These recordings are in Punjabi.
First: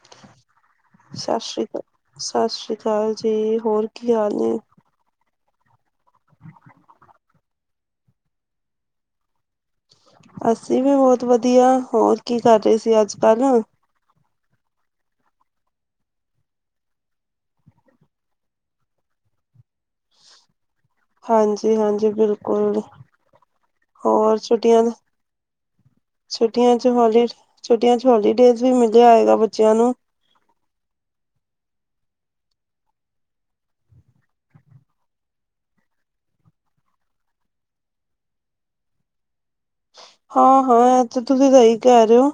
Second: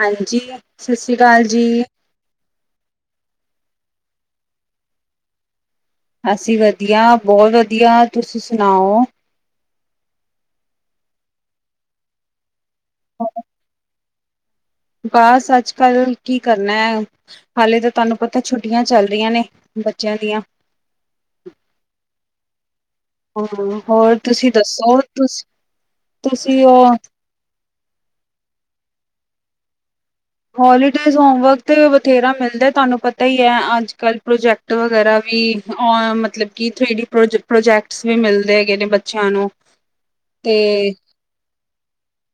ਹਾਂਜੀ, ਸਸ਼੍ਰੀ ਕਾਲ ਜੀ। ਸਾਸ਼੍ਰੀਕਾਲ ਜੀ, ਹੋਰ ਕੀ ਹਾਲ ਨੇ? ਅਸੀ ਵਦੀਆ, ਬੋਤ ਵਦੀਆ, ਤੁਸੀ ਸੁਨਾਓ? ਅਸੀ ਵੀ ਬੋਤ ਵਦੀਆ, ਹੋਰ ਕੀ ਕਰ ਰੇ ਸੀ ਅੱਜ-ਕੱਲ? ਬਾਸ ਅੱਜ-ਕੱਲ ਕੀ ਕਰਨਾ ਐ। ਹਲੇ ਤਾ ਤਾਨੂੰ ਪਤੈ ਛੁੱਟੀਆਂ ਚਲ ਰੀਆਂ ਨੇ ਬੱਚੇਆਂ ਦੀਆਂ। ਹਾਂਜੀ, ਹਾਂਜੀ ਬਿਲਕੁਲ ਹਾਂ। ਹੋਰ, ਤੁਸੀਂ ਛੁੱਟੀਆਂ ਦਾ ਦੱਸੋ ਤੁਸ ਤੁਸੀਂ ਛੁੱਟੀਆਂ ਚ ਉਹ ਹੋਲੀ ਛੁੱਟੀਆਂ ਚ ਹੋਲੀਡੇਜ਼ ਵੀ ਮਿਲੇਆ ਹੋਏਗਾ ਬੱਚਿਆਂ ਨੂੰ? ਹੋਲੀਡੇਜ਼ ਹੋਮਵਰਕ ਤੇ ਬਥੇਰਾ ਮਿਲਦੈ, ਤਾਨੂੰ ਪਤਾ ਈ ਐ ਅਜ-ਕਲ ਪ੍ਰੋਜੈਕ ਟ ਵਗੈਰਾ ਵੀ ਅਂ ਮਤਲਬ ਕਿ ਥ੍ਰੀ ਡੀ ਪ੍ਰੋਜ, ਪ੍ਰੋਜੈਕਟਸ ਵੀ ਮਿਲਦੇ ਹੈਗੇ ਨੇ ਬੱਚੇਆਂ ਨੂੰ। ਤੇ ਹਾਂ, ਹਾਂ ਐ ਤੇ ਤੁਸੀ ਸਈ ਕੈ ਰੇ ਓ,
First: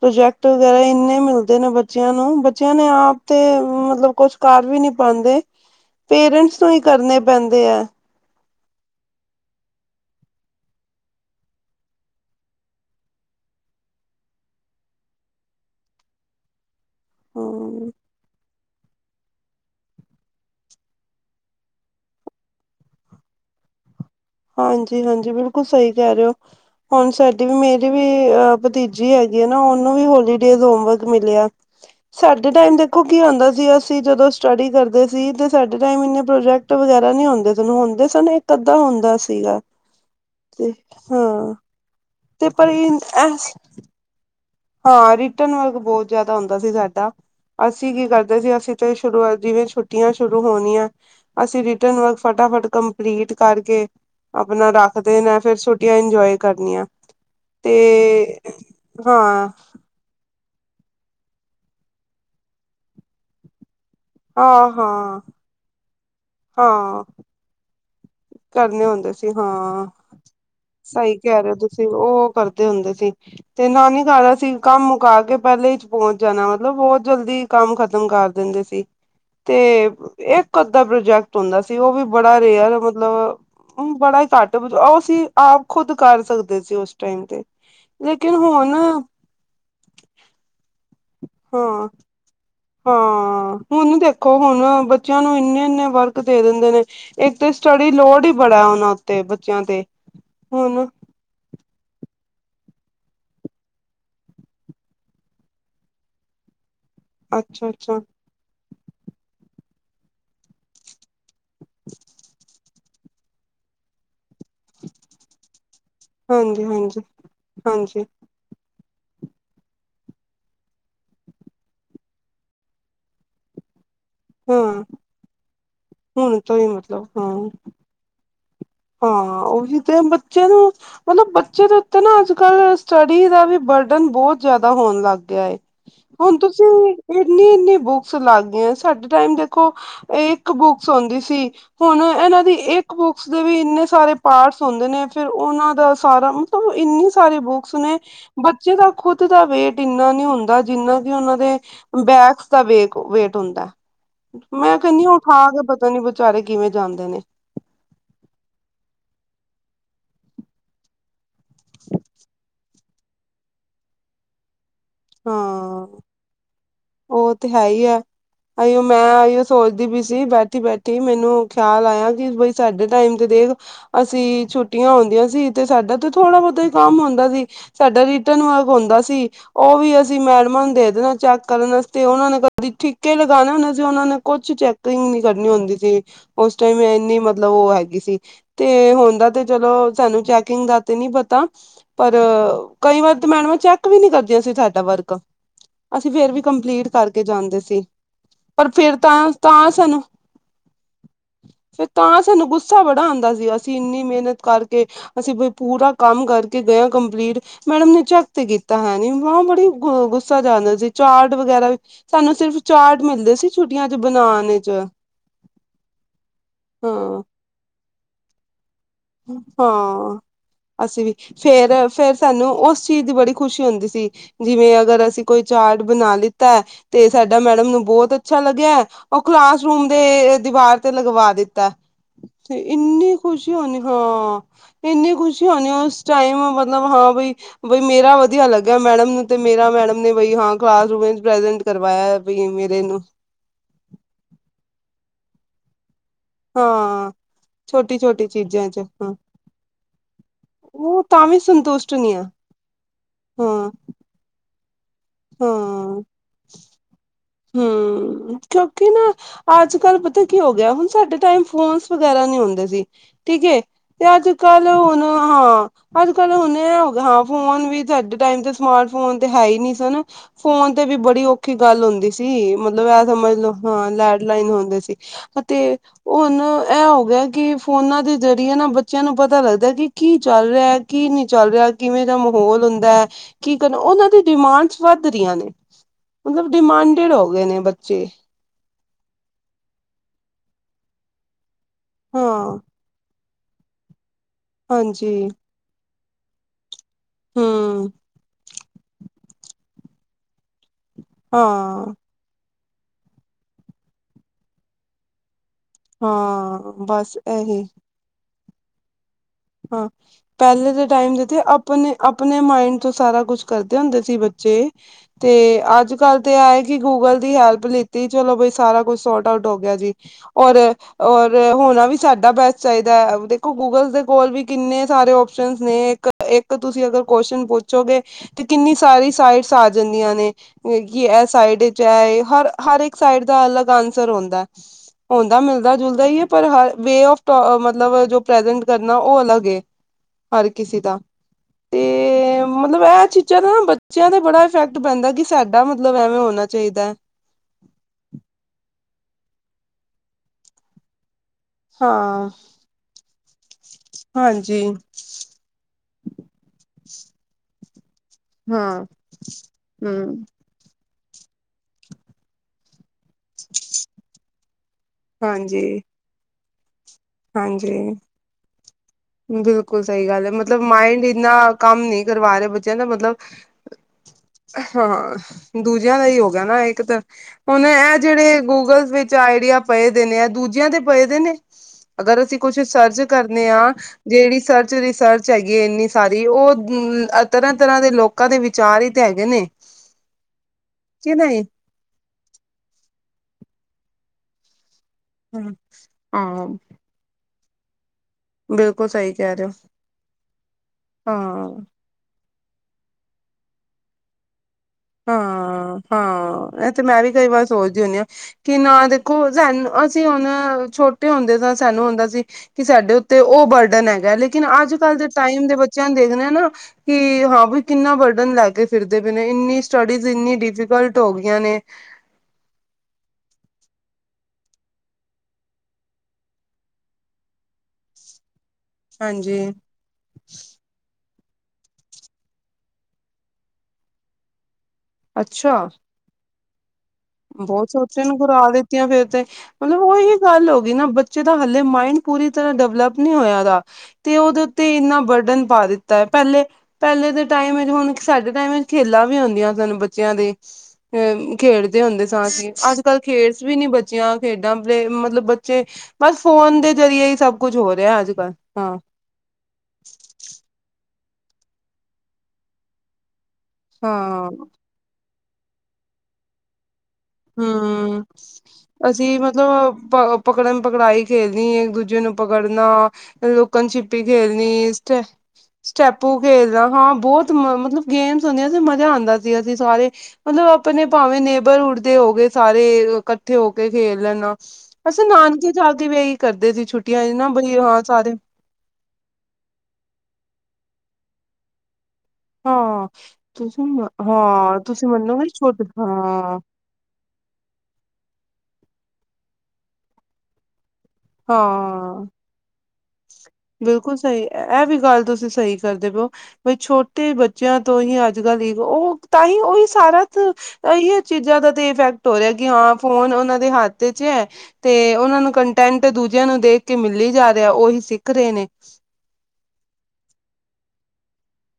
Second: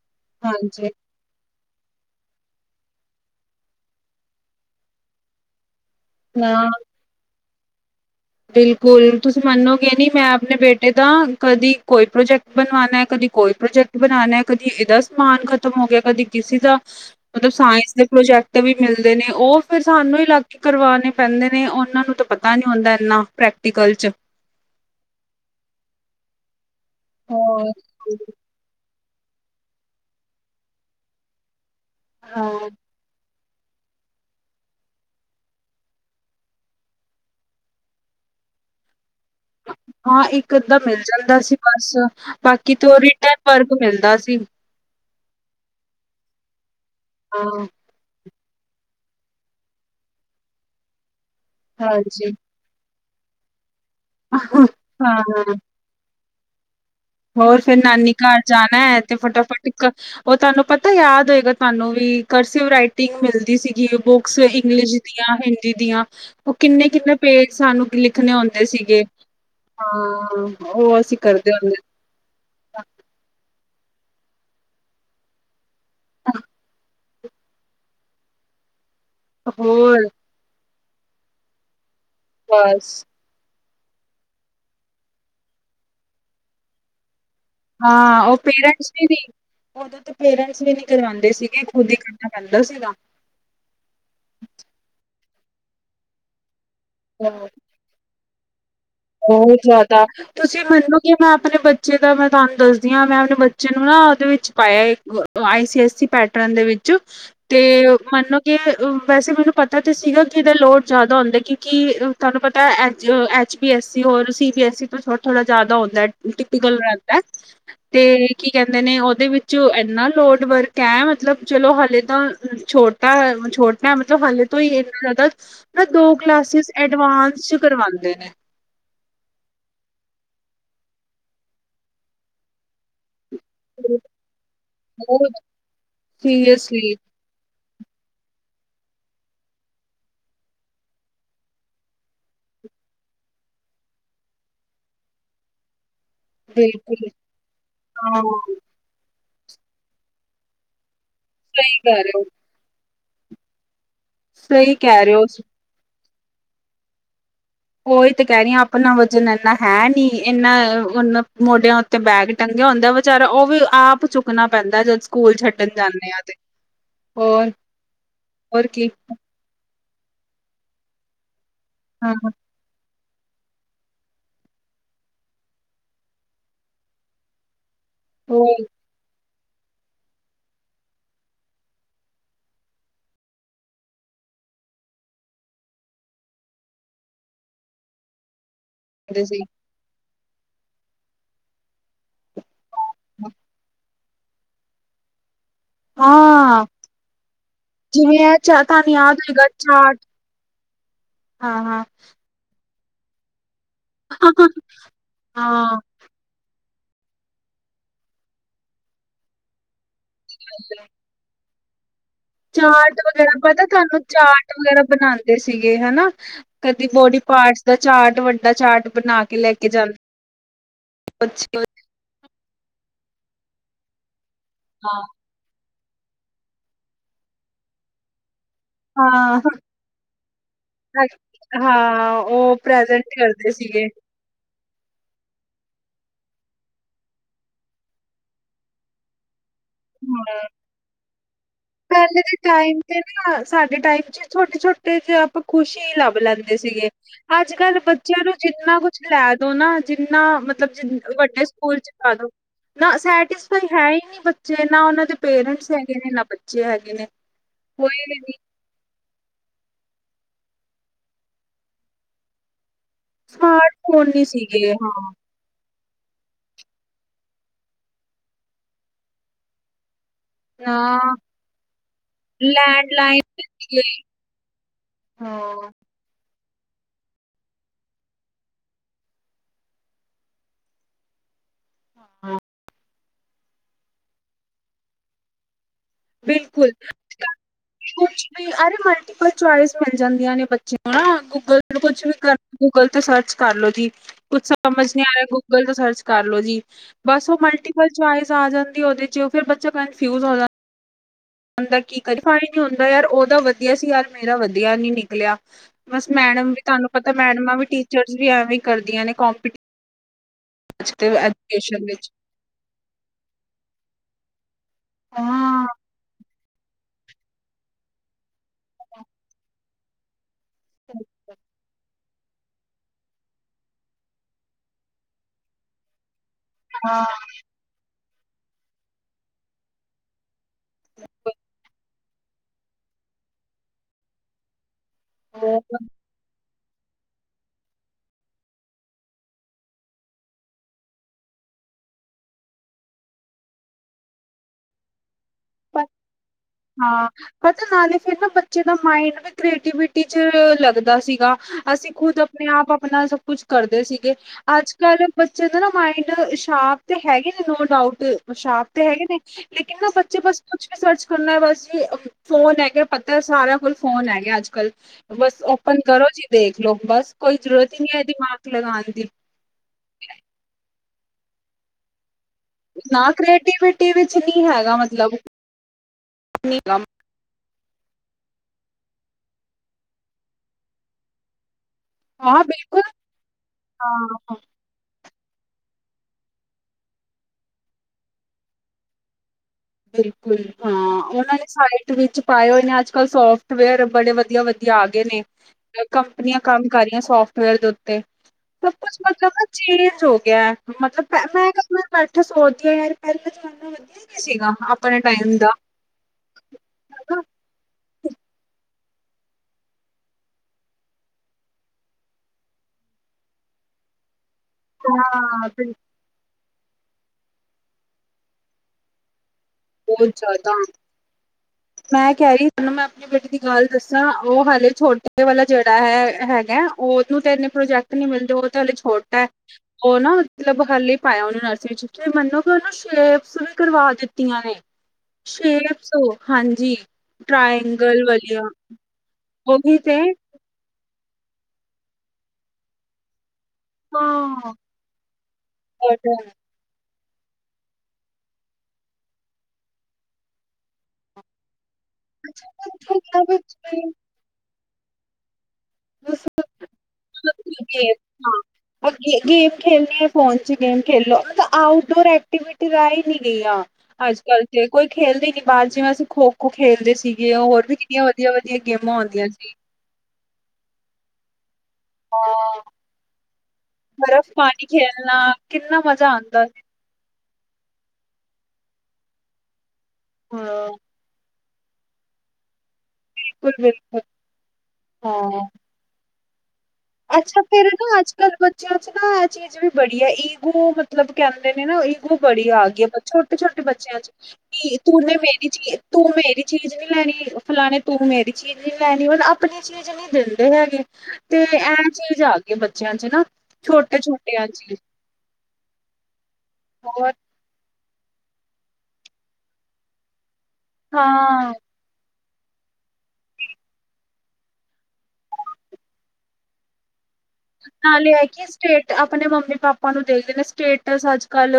ਪ੍ਰੋਜੈਕਟ ਵਗੈਰਾ ਹਾਂਜੀ ਇੰਨੇ ਮਿਲਦੇ ਨੇ ਬ ਚੇਆਂ ਨੂੰ, ਬੱਚੇਆਂ ਨੇ ਆਪ ਤੇ ਮਤਲਬ ਕੁੱਛ ਕਰ ਵੀ ਨੀ ਪਾਂਦੇ। ਪੇਰੈਂਟਸ ਤੋਂ ਹਾਂ ਈ ਕਰਨੇ ਪੈਂਦੇ ਐ। ਬਿਲਕੁਲ ਤੁਸੀ ਮੰਨੋਗੇ ਨੀ, ਮੈਂ ਅਪਨੇ ਬੇਟੇ ਦਾ ਕਦੀ ਕੋਈ ਪ੍ਰੋਜੈਕ ਬਨਵਾਨੈ, ਕਦੀ ਕੋਈ ਪ੍ਰੋਜੈਕਟ ਬਨਾਨੈ, ਕਦੀ ਇਦਾ ਸਮਾਨ ਖਤਮ ਹੋ ਗੇਆ, ਕਦੀ ਕਿਸੀ ਦਾ ਮਤਲ ਹਮ, ਸਾਇੰਸ ਦੇ ਪ੍ਰੋਜੈਕਟ ਵੀ ਮਿਲਦੇ ਨੇ ਓ ਫਿਰ ਸਾਨੂੰ ਈ ਲਗ ਕੇ ਕਰਵਾਨੇ ਪੈਂਦੇ ਨੇ, ਓਨਾਂ ਨੂੰ ਤੇ ਪਤਾ ਨੀ ਹੁੰਦੈ। ਨਾਂ ਪ੍ਰੈਕਟੀਕਲ ਚ ਹਾਂਜੀ, ਹਾਂਜੀ ਬਿਲਕੁਲ ਸਈ ਕੈਰੇ ਓ, ਹੁਨ ਸੈਟਿੰਗ ਹੋਰ ਮੇਰੀ ਵੀ ਅ ਭਤੀਜੀ ਹੈਗੀ ਐ ਨਾ, ਓਨੂੰ ਵੀ ਹੋਲੀਡੇਜ਼ ਹੋਮਵਰਕ ਮਿਲੇਆ। ਸਾਡੇ ਹਾਂ, ਟੈਮ ਦੇਖੋ ਕੀ ਆਂਦਾ ਸੀ ਅਸੀ ਜਦੋਂ ਸਟੱਡੀ ਕਰਦੇ ਸੀ ਤੇ ਸਾਡੇ ਟਾਈਮ ਇੰਨੇ ਪ੍ਰੋਜੈਕਟ ਵਗੈਰਾ ਨੀ ਹੋਂਦੇ ਸਨ, ਹੋਂਦੇ ਸਨ ਇੱਕ-ਅੱਧਾ ਹੋਂਦਾ ਹਾਂ ਇੱਕ-ਅੱਧਾ ਮਿਲ ਜਾਂਦਾ ਹਾਂ ਸੀ ਬ ਸ ਬਾਕੀ ਤੇ ਓ ਰਿਟਨ ਵਰਕ ਮਿਲਦਾ ਸੀ। ਹਾਂ, ਰਿਟਨ ਵਰਕ ਬੋਤ ਜਾਦਾ ਹੁੰਦਾ ਸੀ ਸਾਡਾ ਹਾਂ। ਅਸ ਅਸੀ ਕੀ ਕਰਦੇ ਸੀ, ਅਸੀ ਤੇ ਸ਼ੁਰੂ ਅ ਜਿਵੇਂ ਛੁੱਟੀਆਂ ਸ਼ੁਰੂ ਹੋਨੀਆਂ ਅਸੀ ਰਿਟਨ ਵਰਕ ਹਾਂਜੀ। ਫਟਾਫਟ ਕੰਪਲੀਟ ਕਰਕੇ ਅਪਨਾ ਰੱਖ ਦੇਨੈ ਹਾਂ। ਫੇਰ ਛੁ ਟਿੱਆਂ ਇੰਜੋਏ ਕਰਨੀਆਂ। ਹੋਰ ਫੇਰ ਨਾਨੀ ਤੇ ਘਰ ਜਾਨੈ ਤੇ ਹਾਂ ਫਟਾਫਟ ਓ ਤਾਨੂੰ ਪਤੈ ਯਾਦ ਹੋਏਗਾ ਤਾਨੂੰ ਵੀ ਕਰਸਿਵ ਰਾਈਟਿੰਗ ਮਿਲਦੀ ਸੀਗੀ ਬੁੱਕ ਸ ਹਾਂ ਇੰਗਲਿਸ਼ ਹਾਂ ਦੀਆਂ, ਹਿੰਦੀ ਦੀਆਂ, ਓ ਹਾਂ ਕਿੰਨੇ-ਕਿੰਨੇ ਪੇਜ ਸਾਨੂੰ ਲਿ ਖਨੇ ਹੋਂਦੇ ਕਰਨੇ ਸੀਗੇ, ਹੁੰਦੇ ਸੀ ਹਾਂ ਹਾਂ ਓ ਅਸੀ ਕਰਦੇ ਹੋਂਦੇ ਦੇ ਹੁੰਦੇ ਸੀ, ਤੇ ਨਾਨੀ ਘਰ ਅਸੀ ਕੰਮ ਮੁਕਾ ਕੇ ਪੈਲੇ ਈਚ ਪੋਂਚ ਜਾਨਾ ਮਤਲਬ ਬੋਤ ਜਲਦੀ ਕੰਮ ਖ਼ਤਮ ਕਰ ਦੇਂਦੇ ਸੀ। ਤੇ ਹੋਰ ਏਕ-ਅੱਧਾ ਪ੍ਰੋਜੈਕਟ ਹੁੰਦਾ ਸੀ ਓ ਵੀ ਬੜਾ ਰੇਅਰ ਬਸ। ਮਤ ਬ ਬੜਾ ਈ ਘੱਟ ਓ ਅਸੀ ਆਪ ਖੁੱਦ ਕਰ ਸਕਦੇ ਸੀ ਉਸ ਟਾਈਮ ਤੇ। ਹਾਂ, ਲੇਕਿਨ ਓ ਹੁਣ ਪੇਰੈਂਟਸ ਦੀ ਨੀ ਉਦੋ ਤੇ ਪੇਰੈਂਟਸ ਵੀ ਨੀ ਕਰਵਾਂਦੇ ਸੀਗੇ, ਹਾਂ ਖੁੱਦ ਈ ਕਰਨਾ ਪੈਂਦਾ ਸੀਗਾ। ਹੁਨ ਦੇਖੋ ਹੁਨ ਬੱਚੇਆਂ ਨੂੰ ਇੰਨੇ-ਇੰਨੇ ਵਰਕ ਦੇ ਦੇਂਦੇ ਨੇ, ਇੱਕ ਹਾਂ। ਤੇ ਸਟੱਡੀ ਲੋਡ ਈ ਬੜਾ ਏ ਓਨਾਂ ਬਹੁਤ ਜ਼ਾਦਾ, ਤੁਸੀ ਮਨੋ ਗੇ ਮੈ ਆਪਨੇ ਬੱਚੇ ਦਾ ਮੈ ਤਾਨ ਦੱਸਦੀ ਆਂ ਮੈਂ ਆਪਣੇ ਬੱਚੇ ਨੂੰ ਨਾ ਓਦੇ ਵਿੱਚ ਪਾਏਐ ਇੱਕ ਓ ਆਈ- ਸੀ -ਐਸ- ਸੀ ਪੈਟਰਨ ਦੇ ਵਿੱਚ। ਤੇ ਅੱਛਾ-ਅੱਛਾ, ਮੰਨੋਗੇ ਵੈਸੇ ਮੈਨੂੰ ਪਤਾ ਤੇ ਸੀਗਾ ਕਿ ਇਦਾ ਲੋਡ ਜਾਦਾ ਹੁੰਦਾ ਕਿ ਕਿ ਤਾਨੂੰ ਪਤੈ ਐਂਜ ਐਚ ਬੀ- ਐਸ ਸੀ ਹੋਰ ਸੀ ਬੀ ਐਸ ਸੀ ਤੋਂ ਥੋੜਾ-ਥੋੜਾ ਜਾਦਾ ਹੁੰਦੈ। ਟਿਪੀਕਲ ਹਾਂਜੀ-ਹਾਂਜੀ, ਹਾਂਜੀ ਰੈਂਦੈ, ਹਾਂਜੀ ਹਾਂਜੀ ਤੇ ਕੀ ਕੈਂਦੇ ਨੇ ਓਦੇ ਵਿੱਚ, ਐਨਾ ਲੋਡ ਵਰਕ ਐ ਮਤਲਬ ਚਲੋ ਹਲੇ ਤਾਂ, ਛੋਟਾ-ਛੋਟ ਮਤਲਬ ਹਾਲੇ ਤੋ ਹਾਂ ਈ ਨਾ ਜ਼ਦਾ ਦੋ ਹੁਣ ਤੋਂ ਹੀ ਕਲਾਸਿਸ ਮਤਲਬ ਹਾਂ, ਐਡਵਾਂਸ'ਚ ਕਰਵਾਂਦੇ ਨੇ। ਹਾਂ ਉਹੀ ਤੇ, ਬੱਚਿਆਂ ਨੂੰ ਮਤਲਬ ਬੱਚੇ ਦੇ ਉੱਤੇ ਨਾ ਅੱਜ-ਕੱਲ ਸਟੱਡੀ ਦਾ ਵੀ ਬਰਡਨ ਬਹੁਤ ਜਿਆਦਾ ਹੋਣ ਲੱਗ ਉਹ ਗਿਆ ਏ, ਹੁਣ ਤੁਸੀ ਸੀਰੀਅਸਲੀ ਇੰਨੀ-ਇੰਨੀ ਬੁੱਕਸ ਲੱਗ ਗਈਆਂ, ਸਾਡੇ ਟਾਈਮ ਦੇਖੋ ਇੱਕ ਬੁੱਕਸ ਹੋਂਦੀ ਸੀ, ਹੁਣ ਇਹਨਾਂ ਦੀ ਇੱਕ ਬੁੱਕਸ ਦੇ ਵੀ ਇੰਨੇ ਸਾਰੇ ਪਾਰਟਸ ਹੁੰਦੇ ਨੇ, ਫਿਰ ਉਹਨਾਂ ਦਾ ਸਾਰਾ ਮਤਲਬ ਬਿਲਕੁਲ ਇੰਨੀ ਸਾਰੇ ਬੁੱਕਸ ਨੇ, ਹਾਂ, ਬੱਚੇ ਦਾ ਖੁਦ ਦਾ ਵੇਟ ਇੰਨਾ ਨੀ ਹੁੰਦਾ। ਜਿੰਨਾ ਕਿ ਉਹਨਾ ਦੇ ਸਹੀ ਕਹਿ ਰਹੇ ਹੋ, ਬੈਕਸ ਦਾ ਵੇਕ, ਵੇਟ ਹੁੰਦਾ। ਸਹੀ ਮੈਂ ਕਹਿੰਨੀ ਕਹਿ ਆ, ਰਹੇ ਹੋ। ਉਠਾ ਕੇ ਪਤਾ ਨੀ ਵਿਚਾਰੇ ਕਿਵੇਂ ਜਾਂਦੇ ਨੇ। ਉਹੀ ਤੇ ਕਹਿ ਰਹੀ ਆਂ, ਆਪਣਾ ਵਜ਼ਨ ਇੰਨਾ ਹੈ ਨੀ, ਇਹਨਾਂ ਉਹਨਾਂ ਮੋਢਿਆਂ ਤੇ ਬੈਗ ਟੰਗਿਆ ਹੁੰਦਾ, ਵਿਚਾਰਾ ਉਹ ਵੀ ਆਪ ਚੁੱਕਣਾ ਪੈਂਦਾ ਜਦ ਸਕੂਲ ਛੱਡਣ ਹਾਂ, ਜਾਂਦੇ ਆ ਤੇ ਉਹ ਤੇ ਹੋਰ ਹੈਹੀ ਐ, ਹੋਰ ਅਈਓ ਕੀ ਮੈਂ ਅਈ ਸੋਚਦੀ ਪਈ ਸੀ ਬੈਠੀ-ਬੈਠੀ, ਮੈਨੂੰ ਖਿਆਲ ਆਇਆ ਹਾਂ ਕਿ ਬਈ ਸਾਡੇ ਟਾਈਮ ਤੇ ਦੇਖ ਅਸੀਂ ਛੁੱਟੀਆਂ ਹੋਂਦੀਆਂ ਸੀ, ਤੇ ਸਾਡਾ ਤਾਂ ਥੋੜਾ-ਬਹੁਤਾ ਈ ਕੰਮ ਹੁੰਦਾ ਸੀ। ਸਾਡਾ ਰਿਟਰਨ ਹੋਰ ਵਰਕ ਹੋਂਦਾ ਸੀ ਉਹ ਵੀ ਅਸੀਂ ਮੈਡਮਾਂ ਨੂੰ ਦੇ ਦੇਣਾ ਚੈੱਕ ਕਰਨ ਵਾਸਤੇ, ਉਹਨਾਂ ਨੇ ਕ ਠੀਕੇ ਲਗਾਣੇ, ਅਸੀਂ ਉਹਨਾਂ ਨੇ ਕੁਛ ਚੈੱਕ ਟ੍ਰਿੰਮ ਨੀ ਕੱਰਣੀ ਹੋਂਦੀ ਸੀ, ਉਸ ਟਾਈਮ ਇੰਨੀ ਮਤਲਬ ਉਹ ਹੈਗੀ ਸੀ। ਤੇ ਕਹਿੰਦੇ ਹੁੰਦਾ ਸੀ। ਤੇ ਚਲੋ, ਸਾਨੂੰ ਚੈਕਿੰਗ ਦਾ ਤੇ ਨੀ ਪਤਾ ਪਰ, ਕਈ ਵਾਰ ਤਾਂ ਮੈਡਮਾਂ ਚੈੱਕ ਵੀ ਨੀ ਕਰਦੀਆਂ ਸੀ, ਸਾਡਾ ਵਰਕ। ਅਸੀਂ ਫੇਰ ਵੀ ਹਾਂ, ਕੰਪਲੀਟ ਕਰਕੇ ਜਾਂਦੇ ਸੀ, ਜਿਵੇਂ ਇਹ ਚ ਪਰ ਤੁਹਾਨੂੰ ਫਿਰ ਤਾਂ, ਯਾਦ ਹੋਏਗਾ ਤਾਂ ਚਾਟ ਸਾਨੂੰ ਹਾਂ-ਹਾਂ, ਫਿਰ ਤਾਂ ਸਾਨੂੰ ਗੁੱਸਾ ਬੜਾ ਆਂਦਾ ਸੀ, ਅਸੀਂ ਇੰਨੀ ਮਿਹਨਤ ਹਾਂ ਕਰਕੇ, ਅਸੀ ਬਈ ਹਾਂ ਪੂਰਾ ਕੰਮ ਕਰਕੇ ਗਏ ਆ ਕੰਪਲੀਟ, ਮੈਡਮ ਨੇ ਚੈੱਕ ਤੇ ਕੀਤਾ ਹੈ ਨੀ, ਮੈਂ ਬੜੀ ਗੁੱਸ ਸਾ ਜਾਂਦਾ ਸੀ, ਚਾਰਟ ਵਗੈਰਾ ਸਾਨੂੰ ਸਿਰਫ ਚਾਟ ਚਾਰਟ ਮਿਲਦੇ ਵਗੈਰਾ ਸੀ ਪਤਾ ਛੁੱਟੀਆਂ ਚ ਤੁਹਾਨੂੰ, ਚਾਰਟ ਬਣਾਉਣ ਚ ਵਗੈਰਾ ਬਣਾਂਦੇ ਸੀਗੇ, ਹਨਾ। ਕਦੀ ਬੋਡੀ ਹਾਂ ਪਾਰਟਸ ਦਾ ਚਾਰਟ, ਵੱਡਾ ਚਾਰਟ ਬਣਾ ਕੇ ਲੈ ਕੇ ਜਾਂਦੇ ਹਾਂ, ਅਸੀਂ ਵੀ ਬੱਚੇ ਫੇਰ ਫੇਰ ਸਾਨੂੰ ਉਸ ਚੀਜ਼ ਦੀ ਬੜੀ ਖੁਸ਼ੀ ਹੁੰਦੀ ਸੀ, ਜਿਵੇਂ ਅਗਰ ਹਾਂ। ਅਸੀ ਕੋਈ ਚਾਰਟ ਬਣਾ ਲਿੱਤਾ, ਤੇ ਸਾਡਾ ਮੈਡਮ ਨੂੰ ਬਹੁਤ ਅੱਛਾ ਲੱਗਿਆ। ਉਹ ਹਾਂ, ਕਲਾਸਰੂਮ ਦੇ ਦੀਵਾਰ ਤੇ ਲਗਵਾ ਦਿੱਤਾ, ਹਾਂ ਉਹ ਤੇ ਪ੍ਰੈਜੈਂਟ ਇੰਨੀ ਕਰਦੇ ਖੁਸ਼ੀ ਹੋਨੀ, ਸੀਗੇ। ਹਾਂ। ਹਾਂ, ਇੰਨੀ ਖੁਸ਼ੀ ਹੋਣੀ ਉਸ ਟਾਈਮ ਮਤਲਬ ਹਾਂ ਬਈ ਬਈ ਮੇਰਾ ਵਧੀਆ ਲੱਗਿਆ ਮੈਡਮ ਨੂੰ, ਤੇ ਮੇਰਾ ਮੈਡਮ ਨੇ ਬਈ ਹਾਂ, ਕਲਾਸਰੂਮ ਵਿਚ ਪ੍ਰੇਜੇਂਟ ਪਹਿਲੇ ਦੇ ਟਾਈਮ ਤੇ ਨਾ, ਸਾਡੇ ਟਾਈਮ'ਚ ਛੋਟੇ-ਛੋਟੇ ਜਿਹੇ ਆਪਾਂ ਖੁਸ਼ੀ ਲੱਭ ਲੈਂਦੇ। ਸੀਗੇ, ਹਾਂ ਅੱਜ-ਕੱਲ ਛੋਟੀ ਬੱਚਿਆਂ ਛੋਟੀ ਨੂੰ ਚੀਜ਼ਾਂ ਜਿੰਨਾ ਚ ਕੁਛ ਹਾਂ ਖਿਲਾਦੋ ਨਾ, ਜਿੰਨਾ ਮਤਲ ਮਤਲਬ ਉਹ ਜ ਤਾਂ ਵੀ ਵੱਡੇ ਸਕੂਲ'ਚ ਸੰਤੁਸ਼ਟ ਨੀ ਆ ਪਾਦੋ, ਨਾ ਸੈਟਿਸਫਾਈ ਹਾਂ ਹੈ ਹੀ ਨਹੀਂ ਬੱਚੇ, ਨਾ ਉਹਨਾਂ ਦੇ ਪੇਰੈਂਟਸ ਹੈਗੇ ਨੇ, ਨਾ ਬੱਚੇ ਹੈਗੇ ਨੇ। ਕੋਈ ਵੀ ਨੀ ਹੂੰ ਕਿਉਂਕਿ ਨਾ, ਅੱਜ-ਕਲ ਪਤਾ ਕੀ ਹੋਗਿਆ, ਹੁਣ ਸਾਡੇ ਟਾਈਮ ਫੋਨਸ ਵਗੈਰਾ ਨਹੀਂ ਹੁੰਦੇ ਸੀ। ਠੀਕ ਏ, ਸਮਾਰਟ ਤੇ ਫੋਨ ਨੀ ਅੱਜ-ਕੱਲ ਸੀਗੇ ਹਾਂ। ਹੁਣ, ਹਾਂ ਅੱਜ-ਕੱਲ ਹੁਣ ਹੋ, ਹਾਂ ਫੋਨ ਵੀ ਸਾਡੇ ਟਾਈਮ ਤੇ ਸਮਾਰਟ ਫੋਨ ਤੇ ਹੈ ਹੀ ਨਹੀਂ ਸਨ। ਫੋਨ ਤੇ ਵੀ ਹਾਂ ਬੜੀ ਔਖੀ ਗੱਲ ਹੋਂਦੀ। ਮਤਲਬ ਐ ਲੈਂਡਲਾਈਨ ਸਮਝਲੋ, ਸੀਗੇ ਹਾਂ ਲੈਂਡ- ਲਈਨ ਹੁੰਦੇ ਸੀ, ਹਾਂ ਤੇ ਹੁਨ, ਐ ਹੋਗਿਆ ਕਿ ਫੋਨਾਂ ਦੇ ਜਰੀਏ ਨਾ ਬੱਚਿਆਂ ਨੂੰ ਪਤਾ ਲੱਗਦਾ ਕਿ ਕੀ ਚੱਲ ਰਿਹਾ। ਕੀ ਨਹੀਂ ਚੱਲ ਰਿਹਾ, ਕਿਵੇਂ ਦਾ ਮਾਹੌਲ ਹੁੰਦੈ, ਕੀ ਕਰਨਾ ਉਹਨਾਂ ਦੀ ਡਿਮਾਂਡਸ ਵੱਧ ਰਹੀਆਂ ਨੇ। ਮਤਲਬ ਬਿਲਕੁਲ ਡਿਮਾਂਡਡ ਹੋ ਗਏ ਨੇ ਬੱਚੇ ਕੁਛ ਅਰੇ ਮਲਟੀਪਲ ਚੁਆਇਸ ਮਿਲ ਜਾਂਦੀਆਂ ਨੇ ਬੱਚੇਆਂ ਗੂਗੱਲ ਕੁਛ ਵੀ ਕਰਨਾ ਹਾਂ ਗੂਗਲ ਤੇ ਸਰਚ ਕਰਲੋ ਜੀ ਕੁਛ ਸਮਝ ਨੀ ਆ ਹਾਂਜੀ ਰਿਹਾ ਗੂਗਲ ਗੂਗਲ ਤੋਂ ਸਰਚ ਕਰਲੋ ਜੀ ਬਸ ੳਹ ਹੂੰ ਮਲਟੀਪਲ ਚੁਆਇਸ ਆ ਜਾਂਦੀ ੳਦੇ ਚ ਫੇਰ ਬੱਚਾ ਕਨਫਿਊਜ ਹੋ ਜਾਂਦਾ ਬੰਦਾ ਹਾਂ ਕੀ ਕਰੇ ਨੀ ਹੁੰਦਾ ਯਾਰ ੳਦਾ ਵਧੀਆ ਸੀ ਯਾਰ, ਮੇਰਾ ਵਧੀਆ ਨੀ ਨਿਕਲਿਆ। ਬਸ ਮੈਡਮ ਵੀ ਹਾਂ ਤਾਨੂੰ ਪਤਾ ਬਸ ਮੈਡਮਾਂ ਇਹੀ ਵੀ ਟੀਚਰਸ ਵੀ ਐਵੇਂ ਹੀ ਕਰਦੀਆਂ ਨੇ ਕੋੰਪੀਟਿ ਹਾਂ ਪੈਲੇ ਦੇ ਟਾਈਮ ਦੇ ਤੇ ਅਪਨੇ ਅਪ ਵਿੱਚ ਅਪਨੇ ਮਾਇੰਡ ਤੋਂ ਸਾਰਾ ਕੁਛ ਕਰਦੇ ਹੁੰਦੇ ਸੀ ਬੱਚੇ ਤੇ ਹਾਂ ਅੱਜਕਲ ਤੇ ਆਏ ਕਿ ਗੂਗਲ ਦੀ ਹੈਲਪ ਲਿੱਤੀ, ਚਲੋ ਬਈ ਸਾਰਾ ਕੁਛ ਸੋਟ ਆਊਟ ਹੋ ਗਿਆ ਜੀ ਔਰ ਔਰ ਹੋਨਾ ਵੀ ਸਾਡਾ ਬੈਸਟ ਚਾਈਦਾ ਦੇਖੋ ਗੂਗਲ ਦੇ ਕੋਲ ਵੀ ਕਿੰਨੇ ਸਾਰੇ ਔਪਸ਼ਨ ਨੇ। ਇੱਕ, ਇੱਕ ਤੁਸੀ ਅਗਰ ਕੋਸ਼ਚਨ ਪੁੱਛ ਪੁਛੋਗੇ ਤੇ ਕਿੰਨੀ ਸਾਰੀ ਸਾਈਡਸ ਆ ਜਾਂਦੀਆਂ ਨੇ ਕਿ ਏਹ ਸਾਈਡ ਇਚ ਐ ਏ। ਹਰ ਹਰ ਏਕ ਸਾਈਡ ਦਾ ਅਲੱਗ ਆਨਸਰ ਹੁੰਦਾ, ਹੁੰਦਾ ਹਾਂ ਮਿਲਦਾ-ਜੁਲਦਾ ਈ ਏ ਪਰ ਹਰ ਵੇ ਆੱਫ ਟਾ ਮਤਲਬ ਜੋ ਪ੍ਰੇਜੈਂਟ ਕਰਨਾ ੳਹ ਅਲੱਗ ਏ ਹਰ ਕਿਸੇ ਦਾ। ਤੇ ਮਤਲਬ ਏ ਚੀਜ਼ਾਂ ਦਾ ਨਾ ਬੱਚੇਆਂ ਤੇ ਬੜਾ ਇਫੈਕਟ ਪੈਂਦਾ ਕਿ ਸਾਡਾ ਮਤਲਬ ਐਵੇਂ ਹੋਨਾ ਚਾਈਦਾ। ਹਾਂ ਪਤਾ ਨਾਲੇ ਫੇਰ ਨਾ ਬੱਚੇ ਦਾ ਮਾਇੰਡ ਵੀ ਕ੍ਰੀਏਟੀਵਿਟੀ ਚ ਲੱਗਦਾ ਸੀਗਾ। ਅਸੀ ਖੁਦ ਹਾਂ ਅਪਨੇ ਆਪ ਅਪਨਾ ਸਭ ਕੁਛ ਕਰਦੇ ਸੀਗੇ। ਹਾਂਜੀ ਅੱਜ ਕੱਲ ਬੱਚੇਆਂ ਦੇ ਨਾ ਮਾਇੰਡ ਸ਼ਾਰਪ ਤੇ ਹੈਗੇ ਨੇ, ਨੋ ਡਾਉਟ ਸਾ਼ਰਪ ਹਾਂ ਤੇ ਹੈਗੇ ਨੇ, ਲੇਕਿਨ ਨਾ ਬੱਚੇ ਹਮ ਬਸ ਕੁਛ ਵੀ ਸਰਚ ਕਰਨਾ ਬਸ ਜੀ ਫੋਨ ਹੈਗਾ, ਪਤਾ ਏ ਸਾਰੇਆਂ ਕੋਲ ਫੋਨ ਹੈਗਾ ਅੱਜ ਕੱਲ ਬਸ ਹਾਂਜੀ ਔਪਨ ਕਰੋ ਜੀ ਦੇਖ ਲਓ, ਬਸ ਕੋਈ ਹਾਂਜੀ ਜਰੂਰਤ ਹੀ ਨਈ ਹੈ ਦਿਮਾਗ ਲਗਾਨ ਦੀ। ਬਿਲਕੁਲ ਸਹੀ ਗੱਲ ਏ, ਮਤਲਬ ਮਾਇੰਡ ਇਨਾ ਕੰਮ ਨਈ ਕਰਵਾ ਰੇ ਜੇਂਦਾ ਨਾ ਮਤਲਬ ਕ੍ਰੀਏਟੀਵਿਟੀ ਵਿੱਚ ਨਹੀਂ ਹੈਗਾ ਮਤਲਬ ਹਾਂ ਦੂਜੇਆਂ ਦਾ ਹੀ ਹੋ ਗਿਆ ਨਹੀਂ ਨਾ ਹੈਗਾ। ਇੱਕ ਤਰਾਂ। ਹੁਨ ਏਹ ਜੇੜੇ ਗੂਗਲ ਵਿੱਚ ਆਈਡੀਆ ਪਏ ਦੇ ਨੇ, ਏਹ ਦੂਜਿਆਂ ਦੇ ਪਏ ਦੇ ਨੇ। ਅਗਰ ਅਸੀ ਹਾਂ ਕੁਛ ਬਿਲਕੁਲ ਸਰਚ ਕਰਨੇ ਆ ਹਾਂ ਜੇੜੀ ਸਰਚ ਰਿਸਰਚ ਹੈਗੀ ਹੈ ਏਨੀ ਸਾਰੀ ੳਹ ਤਰਾਂ ਤਰਾਂ ਦੇ ਲੋਕ ਕਾਂ ਦੇ ਵਿਚਾਰ ਹੀ ਤੇ ਹੈਗੇ ਨੇ। ਬਿਲਕੁਲ ਹਾਂ ਕਿ ੳਨਾਂ ਨਹੀਂ ਦੇ ਸਾਇਡ ਵਿੱਚ ਪਾਏ ਹੋਏ ਨੇ, ਅੱਜ ਕਲ ਸੋਫਟਵੇਅਰ ਬੜੇ ਵਧੀਆ ਵਧੀਆ ਆ ਗਏ ਨੇ। ਕੰਪਨੀਆਂ ਹਾਂ ਕੰਮ ਕਰ ਰੀਆਂ ਸੋਫਟਵੇਅਰ ਦੇ ਉੱਤੇ। ਸਭ ਬਿਲਕੁਲ ਕੁਛ ਸਹੀ ਮਤਲਬ ਕਹਿ ਨਾ ਰਹੇ ਹੋ ਚੇਂਜ ਹੋ ਗਿਆ, ਮਤਲਬ ਹਾਂ ਮੈਂ ਬੈਠੇ ਸੋਚਦੀ ਆ ਯਾਰ ਪੈਲੇ ਜਮਾਨਾ ਵਧੀਆ ਨੀ ਸੀਗਾ ਅਪਨੇ ਟਾਈਮ ਦਾ। ਹਾਂ ਹਾਂ, ਏ ਤੇ ਮੈਂ ਵੀ ਹਨਾ। ਕਈ ਵਾਰ ਸੋਚਦੀ ਹੁੰਨੀ ਆ ਕਿ ਨਾ ਦੇਖੋ ਸਾਨੂੰ ਅਸੀ ਹੁਨ ਛੋਟੇ ਹੁੰਦੇ ਸਾ, ਸਾਨੂੰ ਹੁੰਦਾ ਸੀ ਕਿ ਸਾਡੇ ਉਤੇ ਉਹ ਬਰਡਨ ਹੈਗਾ ਲੇਕਿਨ ਅੱਜ ਕਲ ਦੇ ਟਾਈਮ ਹਾਂ, ਦੇ ਬਿਲ ਬੱਚੇਆਂ ਨੂੰ ਦੇਖਨੇ ਆ ਨਾ ਕਿ ਹਾਂ ਵੀ ਕਿਨਾ ਬਰਡਨ ਲੈਕੇ ਫਿਰਦੇ ਪਏ ਨੇ। ਇਨੀ ਸਟਡੀਜ ਬਹੁਤ ਇਨੀ ਜ਼ਿਆਦਾ ਡਿਫੀਕਲਟ ਹੋ ਗਈਆਂ ਨੇ ਮੈਂ ਕੈ ਦੀ ਹੁਨ ਮੈਂ ਬੇਟੀ ਦੀ ਗੱਲ ਦੱਸਾਂ ੳਹ ਹਾਲੇ ਛੋਟੇ ਵਾਲਾ ਜੇੜਾ ਹੈ ਹੈਗਾ ੳਨੂੰ ਤੇ ਏਨੇ ਪ੍ਰੋਜੈਕਟ ਨੀ ਮਿਲਦੇ, ੳ ਤਾਂ ਹਾਲੇ ਛੋਟਾ ਐ, ਹਾਂਜੀ ੳ ਨਾ ਮਤਲਬ ਹਾਲੇ ਪਾਏਆ ੳਨੂੰ ਨਰਸਰੀ ਚ, ਤੇ ਮਨੋਗੇ ੳਨੂੰ ਸ਼ੇਪਸ ਵੀ ਕਰਵਾ ਦਿੱਤੀਆਂ ਨੇ। ਅੱਛਾ ਸੇ਼ਪਸ ਹਾਂਜੀ। ਬਹੁਤ ਟਰਾਇੰਗਲ ਸੋਚੇ ਨੂੰ ਵਾਲੀਆਂ ਘਰਾ ਦਿੱਤੀਆਂ ਫੇਰ ਤੇ ਮਤਲਬ ਉਹੀ ਗੱਲ ਹੋ ਗਈ ਨਾ ਬੱਚੇ ਦਾ ਹਲੇ ਮਾਇੰਡ ਪੂਰੀ ਤਰ੍ਹਾਂ ਡਿਵਲਪ ਨੀ ਹੋਇਆ ਦਾ ਤੇ ਉਦੇ ਹਾਂ ਉੱਤੇ ਇੰਨਾ ਬਰਡਨ ਪਾ ਦਿੱਤਾ ਆ ਬਟਨ ਪਹਿਲੇ ਪਹਿਲੇ ਦੇ ਟਾਈਮ ਵਿੱਚ ਹੁਣ ਸਾਡੇ ਟਾਈਮ ਵਿੱਚ ਖੇਲਾਂ ਵੀ ਹੁੰਦੀਆਂ ਸਨ ਬੱਚਿਆਂ ਦੇ ਅ ਖੇਡ ਖੇਡਦੇ ਹੁੰਦੇ ਸਾਂ ਅਸੀਂ ਅੱਜ-ਕੱਲ ਖੇਡਸ ਵੀ ਨੀ ਬੱਚੇਆਂ ਖੇਡਾਂ ਪਲੇ ਮਤਲਬ ਬੱਚੇ ਬਸ ਫੋਨ ਦੇ ਜ਼ਰੀਏ ਹੀ ਸਭ ਕੁੱਝ ਹੋ ਰਿਹਾ ਅੱਜ ਹਾਂ। ਕੱਲ ਹਾਂ ਪਰ ਗੇਮ ਖੇਡਣੀ ਆ ਫੋਨ 'ਚ ਹੀ ਗੇਮ ਖੇਲ ਲੋ ਮਤਲਬ ਆਊਟਡੋਰ ਐਕਟੀਵਿਟੀ ਰੈ ਹੀ ਨੀ ਗਈਆਂ ਹਾਂ ਅੱਜ-ਕੱਲ ਤੇ ਕੋਈ ਖੇਲਦੇ ਨੀ ਬਾਰ ਜਿਵੇਂ ਅਸੀਂ ਖੋ-ਖੋ ਖੇਲਦੇ ਸੀ ਹੋਰ ਵੀ ਹਮ ਕਿਨੀਆਂ ਵਧੀਆ-ਵਧੀਆ ਗੇਮਾਂ ਅਸੀਂ ਆਉਂਦੀਆਂ ਸੀ। ਮਤਲਬ ਪ ਪਕੜਨ ਪਕੜਾਈ ਖੇਲਣੀ ਇੱਕ-ਦੂਜੇ ਨੂੰ ਹਾਂ ਪਕੜਨਾ ਲੁਕਣ-ਛਿੱਪੀ ਬਰਫ਼ ਪਾਣੀ ਖੇਲਣੀ ਸਟੈ ਖੇਲਣਾ ਕਿੰਨਾ ਮਜ਼ਾ ਸਟੈਪੂ ਆਉਂਦਾ ਖੇਲਣਾ ਹਾਂ ਬਹੁਤ ਮਤਲਬ ਗੇਮਸ ਹੁੰਦੀਆਂ ਸੀ। ਮਜ਼ਾ ਆਂਦਾ ਸੀ। ਅਸੀਂ ਸਾਰੇ ਮਤਲਬ ਹਾਂ, ਆਪਣੇ ਭਾਵੇਂ ਨੇਬਰ ਹੁੱਡ ਦੇ ਹੋ ਗਏ ਸਾਰੇ ਇਕੱਠੇ ਹੋ ਕੇ ਖੇਲ ਬਿਲਕੁਲ-ਬਿਲਕੁਲ, ਲੈਣਾ। ਅਸੀਂ ਹਾਂ। ਨਾਨਕੀ ਵੀ ਇਹੀ ਕਰਦੇ ਸੀ। ਛੁੱਟੀ ਅੱਛਾ ਫੇਰ ਨਾ ਅੱਜ-ਕੱਲ ਬੱਚਿਆਂ 'ਚ ਨਾ ਐ ਚੀਜ਼ ਵੀ ਬੜੀ ਆ। ਈਗੋ ਮਤਲਬ ਕਹਿੰਦੇ ਨੇ ਨਾ ਈਗੋ ਬੜੀ ਆ ਹਾਂ ਗਈ ਛੋਟੇ-ਛੋਟੇ ਤੁਸੀਂ ਬੱਚਿਆਂ 'ਚ ਹਾਂ ਕੀ ਤੁਸੀਂ ਤੂੰ ਮੰਨੋਗੇ ਮੇਰੀ ਛੋਟ ਚੀਜ਼ ਤੂੰ ਹਾਂ ਮੇਰੀ ਚੀਜ਼ ਨੀ ਲੈਣੀ ਫਲਾਣੇ ਤੂੰ ਮੇਰੀ ਚੀਜ਼ ਨੀ ਲੈਣੀ। ਹੁਣ ਆਪਣੀ ਚੀਜ਼ ਨੀ ਦਿੰਦੇ ਹੈਗੇ ਹਾਂ। ਜਾ ਕੇ ਬੱਚਿਆਂ 'ਚ ਨਾ। ਬਿਲਕੁਲ ਸਹੀ, ਛੋਟੇ-ਛੋਟਿਆਂ 'ਚ ਐ ਵੀ ਈ ਗੱਲ ਤੁਸੀਂ ਸਈ ਕਰਦੇ ਪਓ। ਵੀ ਛੋਟੇ ਹੋਰ ਬੱਚੇ ਬੱਚਿਆਂ ਤੋਂ ਹੀ ਅੱਜ-ਕੱਲ ਈਗੋ ਓ ਤਾਂਹੀ ਉਹੀ ਸਾਰਾ ਇਹੀ ਚੀਜ਼ਾਂ ਦਾ ਹਾਂ। ਤੇ ਫੇਕਟ ਹੋ ਰਿਹਾ ਕਿ ਹਾਂ ਫੋਨ ਉਨਾਂ ਦੇ ਹੱਥ 'ਚ ਐ ਤੇ ਉਨਾਂ ਨੂੰ ਕੰਟੈਂਟ ਦੂਜਿਆਂ ਨੂੰ ਦੇਖ ਕੇ ਮਿਲੀ ਜਾ ਰਿਹਾ। ਉਹੀ ਐ ਆ ਰਹੇ ਨੇ ਕੇ ਸਟੇਟ। ਤੇ ਆਪਣੇ ਮੰਮੀ-ਪਾਪਾ ਨੂੰ ਦੇਖਦੇ ਨੇ ਸਟੇਟਸ ਅੱਜ-ਕੱਲ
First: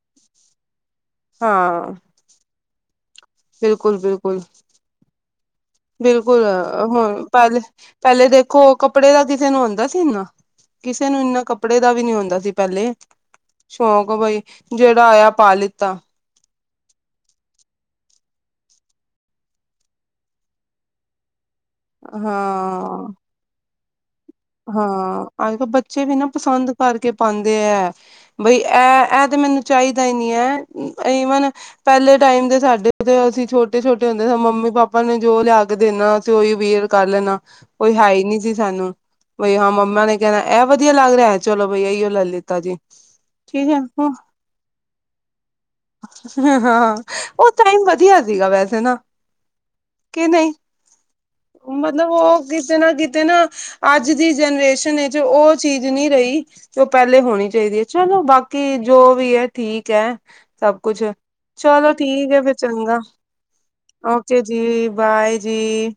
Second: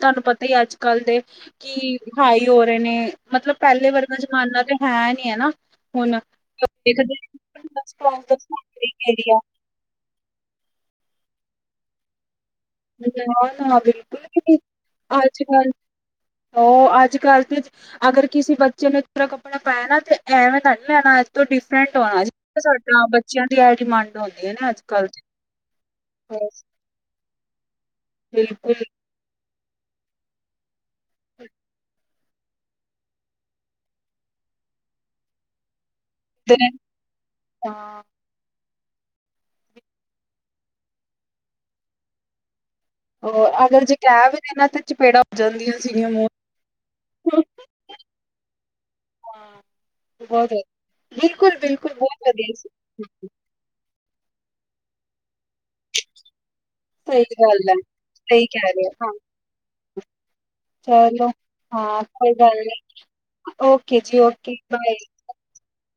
ਤੁਹਾਨੂੰ ਪਤਾ ਹੀ ਅੱਜ-ਕੱਲ ਦੇ। ਹਾਂ ਕੀ ਹਾਈ ਹੋ ਰਹੇ ਨੇ। ਮਤਲਬ, ਪਹਿਲੇ ਬਿਲਕੁਲ ਵਰਗਾ ਬਿਲਕੁਲ ਜ਼ਮਾਨਾ ਤੇ ਹੈ ਨੀ ਹੈ‌ ਨਾ ਹੁਣ ਬਿਲਕੁਲ ਹੁਣ ਪਹਿਲੇ ਪਹਿਲੇ ਦੇਖੋ ਕੱਪੜੇ ਦਾ ਏਰੀਆ ਕਿਸੇ ਨੂੰ ਹੁੰਦਾ ਸੀ ਇੰਨਾ ਕਿਸੇ ਨੂੰ ਇੰਨਾ ਕੱਪੜੇ ਦਾ ਵੀ ਨੀ ਹੁੰਦਾ ਸੀ। ਪਹਿਲੇ ਨਾ ਨਾ ਸ਼ੌਂਕ ਬਿਲਕੁਲ ਬਾਈ, ਵੀ ਜਿਹੜਾ ਆਇਆ ਪਾ ਲਿੱਤਾ। ਓ ਅੱਜ-ਕੱਲ ਤੇ ਅਗਰ ਕਿਸੀ ਬੱਚੇ ਨੇ ਪਰਾਨਾ ਕੱਪੜਾ ਪੈਨਾ ਤੇ ਐਵੇਂ ਦਾ ਨੀ ਲੈਣਾ ਤੋਂ ਡਿਫਰੈਂਟ ਹੋਣਾ, ਜਿਵੇਂ ਹਾਂ ਸਾਡਾ ਬੱਚਿਆਂ ਦੀ ਐ ਡਿਮਾਂਡ। ਹੁੰਦੀਆਂ ਨੇ ਅੱਜ ਕੱਲ ਹਾਂ ਅੱਜ-ਕੱਲ ਬੱਚੇ ਵੀ ਨਾ ਪਸੰਦ। ਕਰਕੇ ਪਾਂਦੇ ਐ ਬਈ ਬਿਲਕੁਲ ਐ ਐ ਤਾਂ ਮੈਨੂੰ ਚਾਈਦਾ ਹੀ ਨਈ ਐ। ਈਵਨ ਪਹਿਲੇ ਟਾਈਮ ਦੇ ਸਾਡੇ। ਅਸੀਂ ਛੋਟੇ-ਛੋਟੇ ਹੁੰਦੇ ਸੀ ਮੰਮੀ ਪਾਪਾ ਨੇ ਜੋ ਲਿਆ ਕੇ ਦੇਣਾ। ਤੋਂ ਉਹੀ ਤੇ ਵੀਅਰ ਕਰ ਲੈਣਾ। ਹਾਂ ਕੋਈ ਹੈ ਹੀ ਨੀ ਸੀ। ਸਾਨੂੰ ਬਈ ਹਾਂ ਮੰਮਾ ਨੇ ਕਹਿਣਾ ਐ ਵਧੀਆ ਲੱਗ ਰਿਹਾ ਆ ਚਲੋ ਬਈ ਇਓ ਲੈ ਲਿੱਤਾ ਜੀ। ਠੀਕ ਹੈ ਅਗਰ ਜੇ ਕਹਿ ਵੀ ਦੇਨਾ ਤੇ ਚਪੇੜਾਂ ਹੋ ਜਾਂਦੀਆਂ ਸੀਗੀਆਂ। ਹੂੰ, ਹਾਂ। ਨੂੰ। ਓ ਟਾਈਮ ਵਧੀਆ ਸੀਗਾ ਵੈਸੇ ਨਾ। ਹਾਂ। ਕੀ ਬਹੁਤ ਨਹੀ ਬਿਲਕੁਲ ਬਿਲਕੁਲ ਮਤਲਬ ਬਹੁਤ ਓ ਵਧੀਆ ਕਿਤੇ ਨਾ ਕਿਤੇ ਸੀ। ਨਾ। ਅੱਜ ਦੀ ਜਨਰੇਸ਼ਨ ਵਿੱਚ ਓ ਚੀਜ਼ ਨਹੀਂ ਰਹੀ। ਜੋ ਪਹਿਲੇ ਸਹੀ ਹੋਣੀ ਗੱਲ ਹੈ, ਚਾਈਦੀ ਆ। ਚਲੋ ਸਹੀ ਕਹਿ ਬਾਕੀ ਰਹੇ ਹੋ ਜੋ ਵੀ ਐ। ਠੀਕ ਆ ਸਭ ਕੁਛ। ਹਾਂ ਚਲੋ ਹਾਂ ਠੀਕ ਕੋਈ ਹੈ, ਫਿਰ ਗੱਲ ਨੀ ਚੰਗਾ, ਓਕੇ ਜੀ, ਬਾਏ ਜੀ।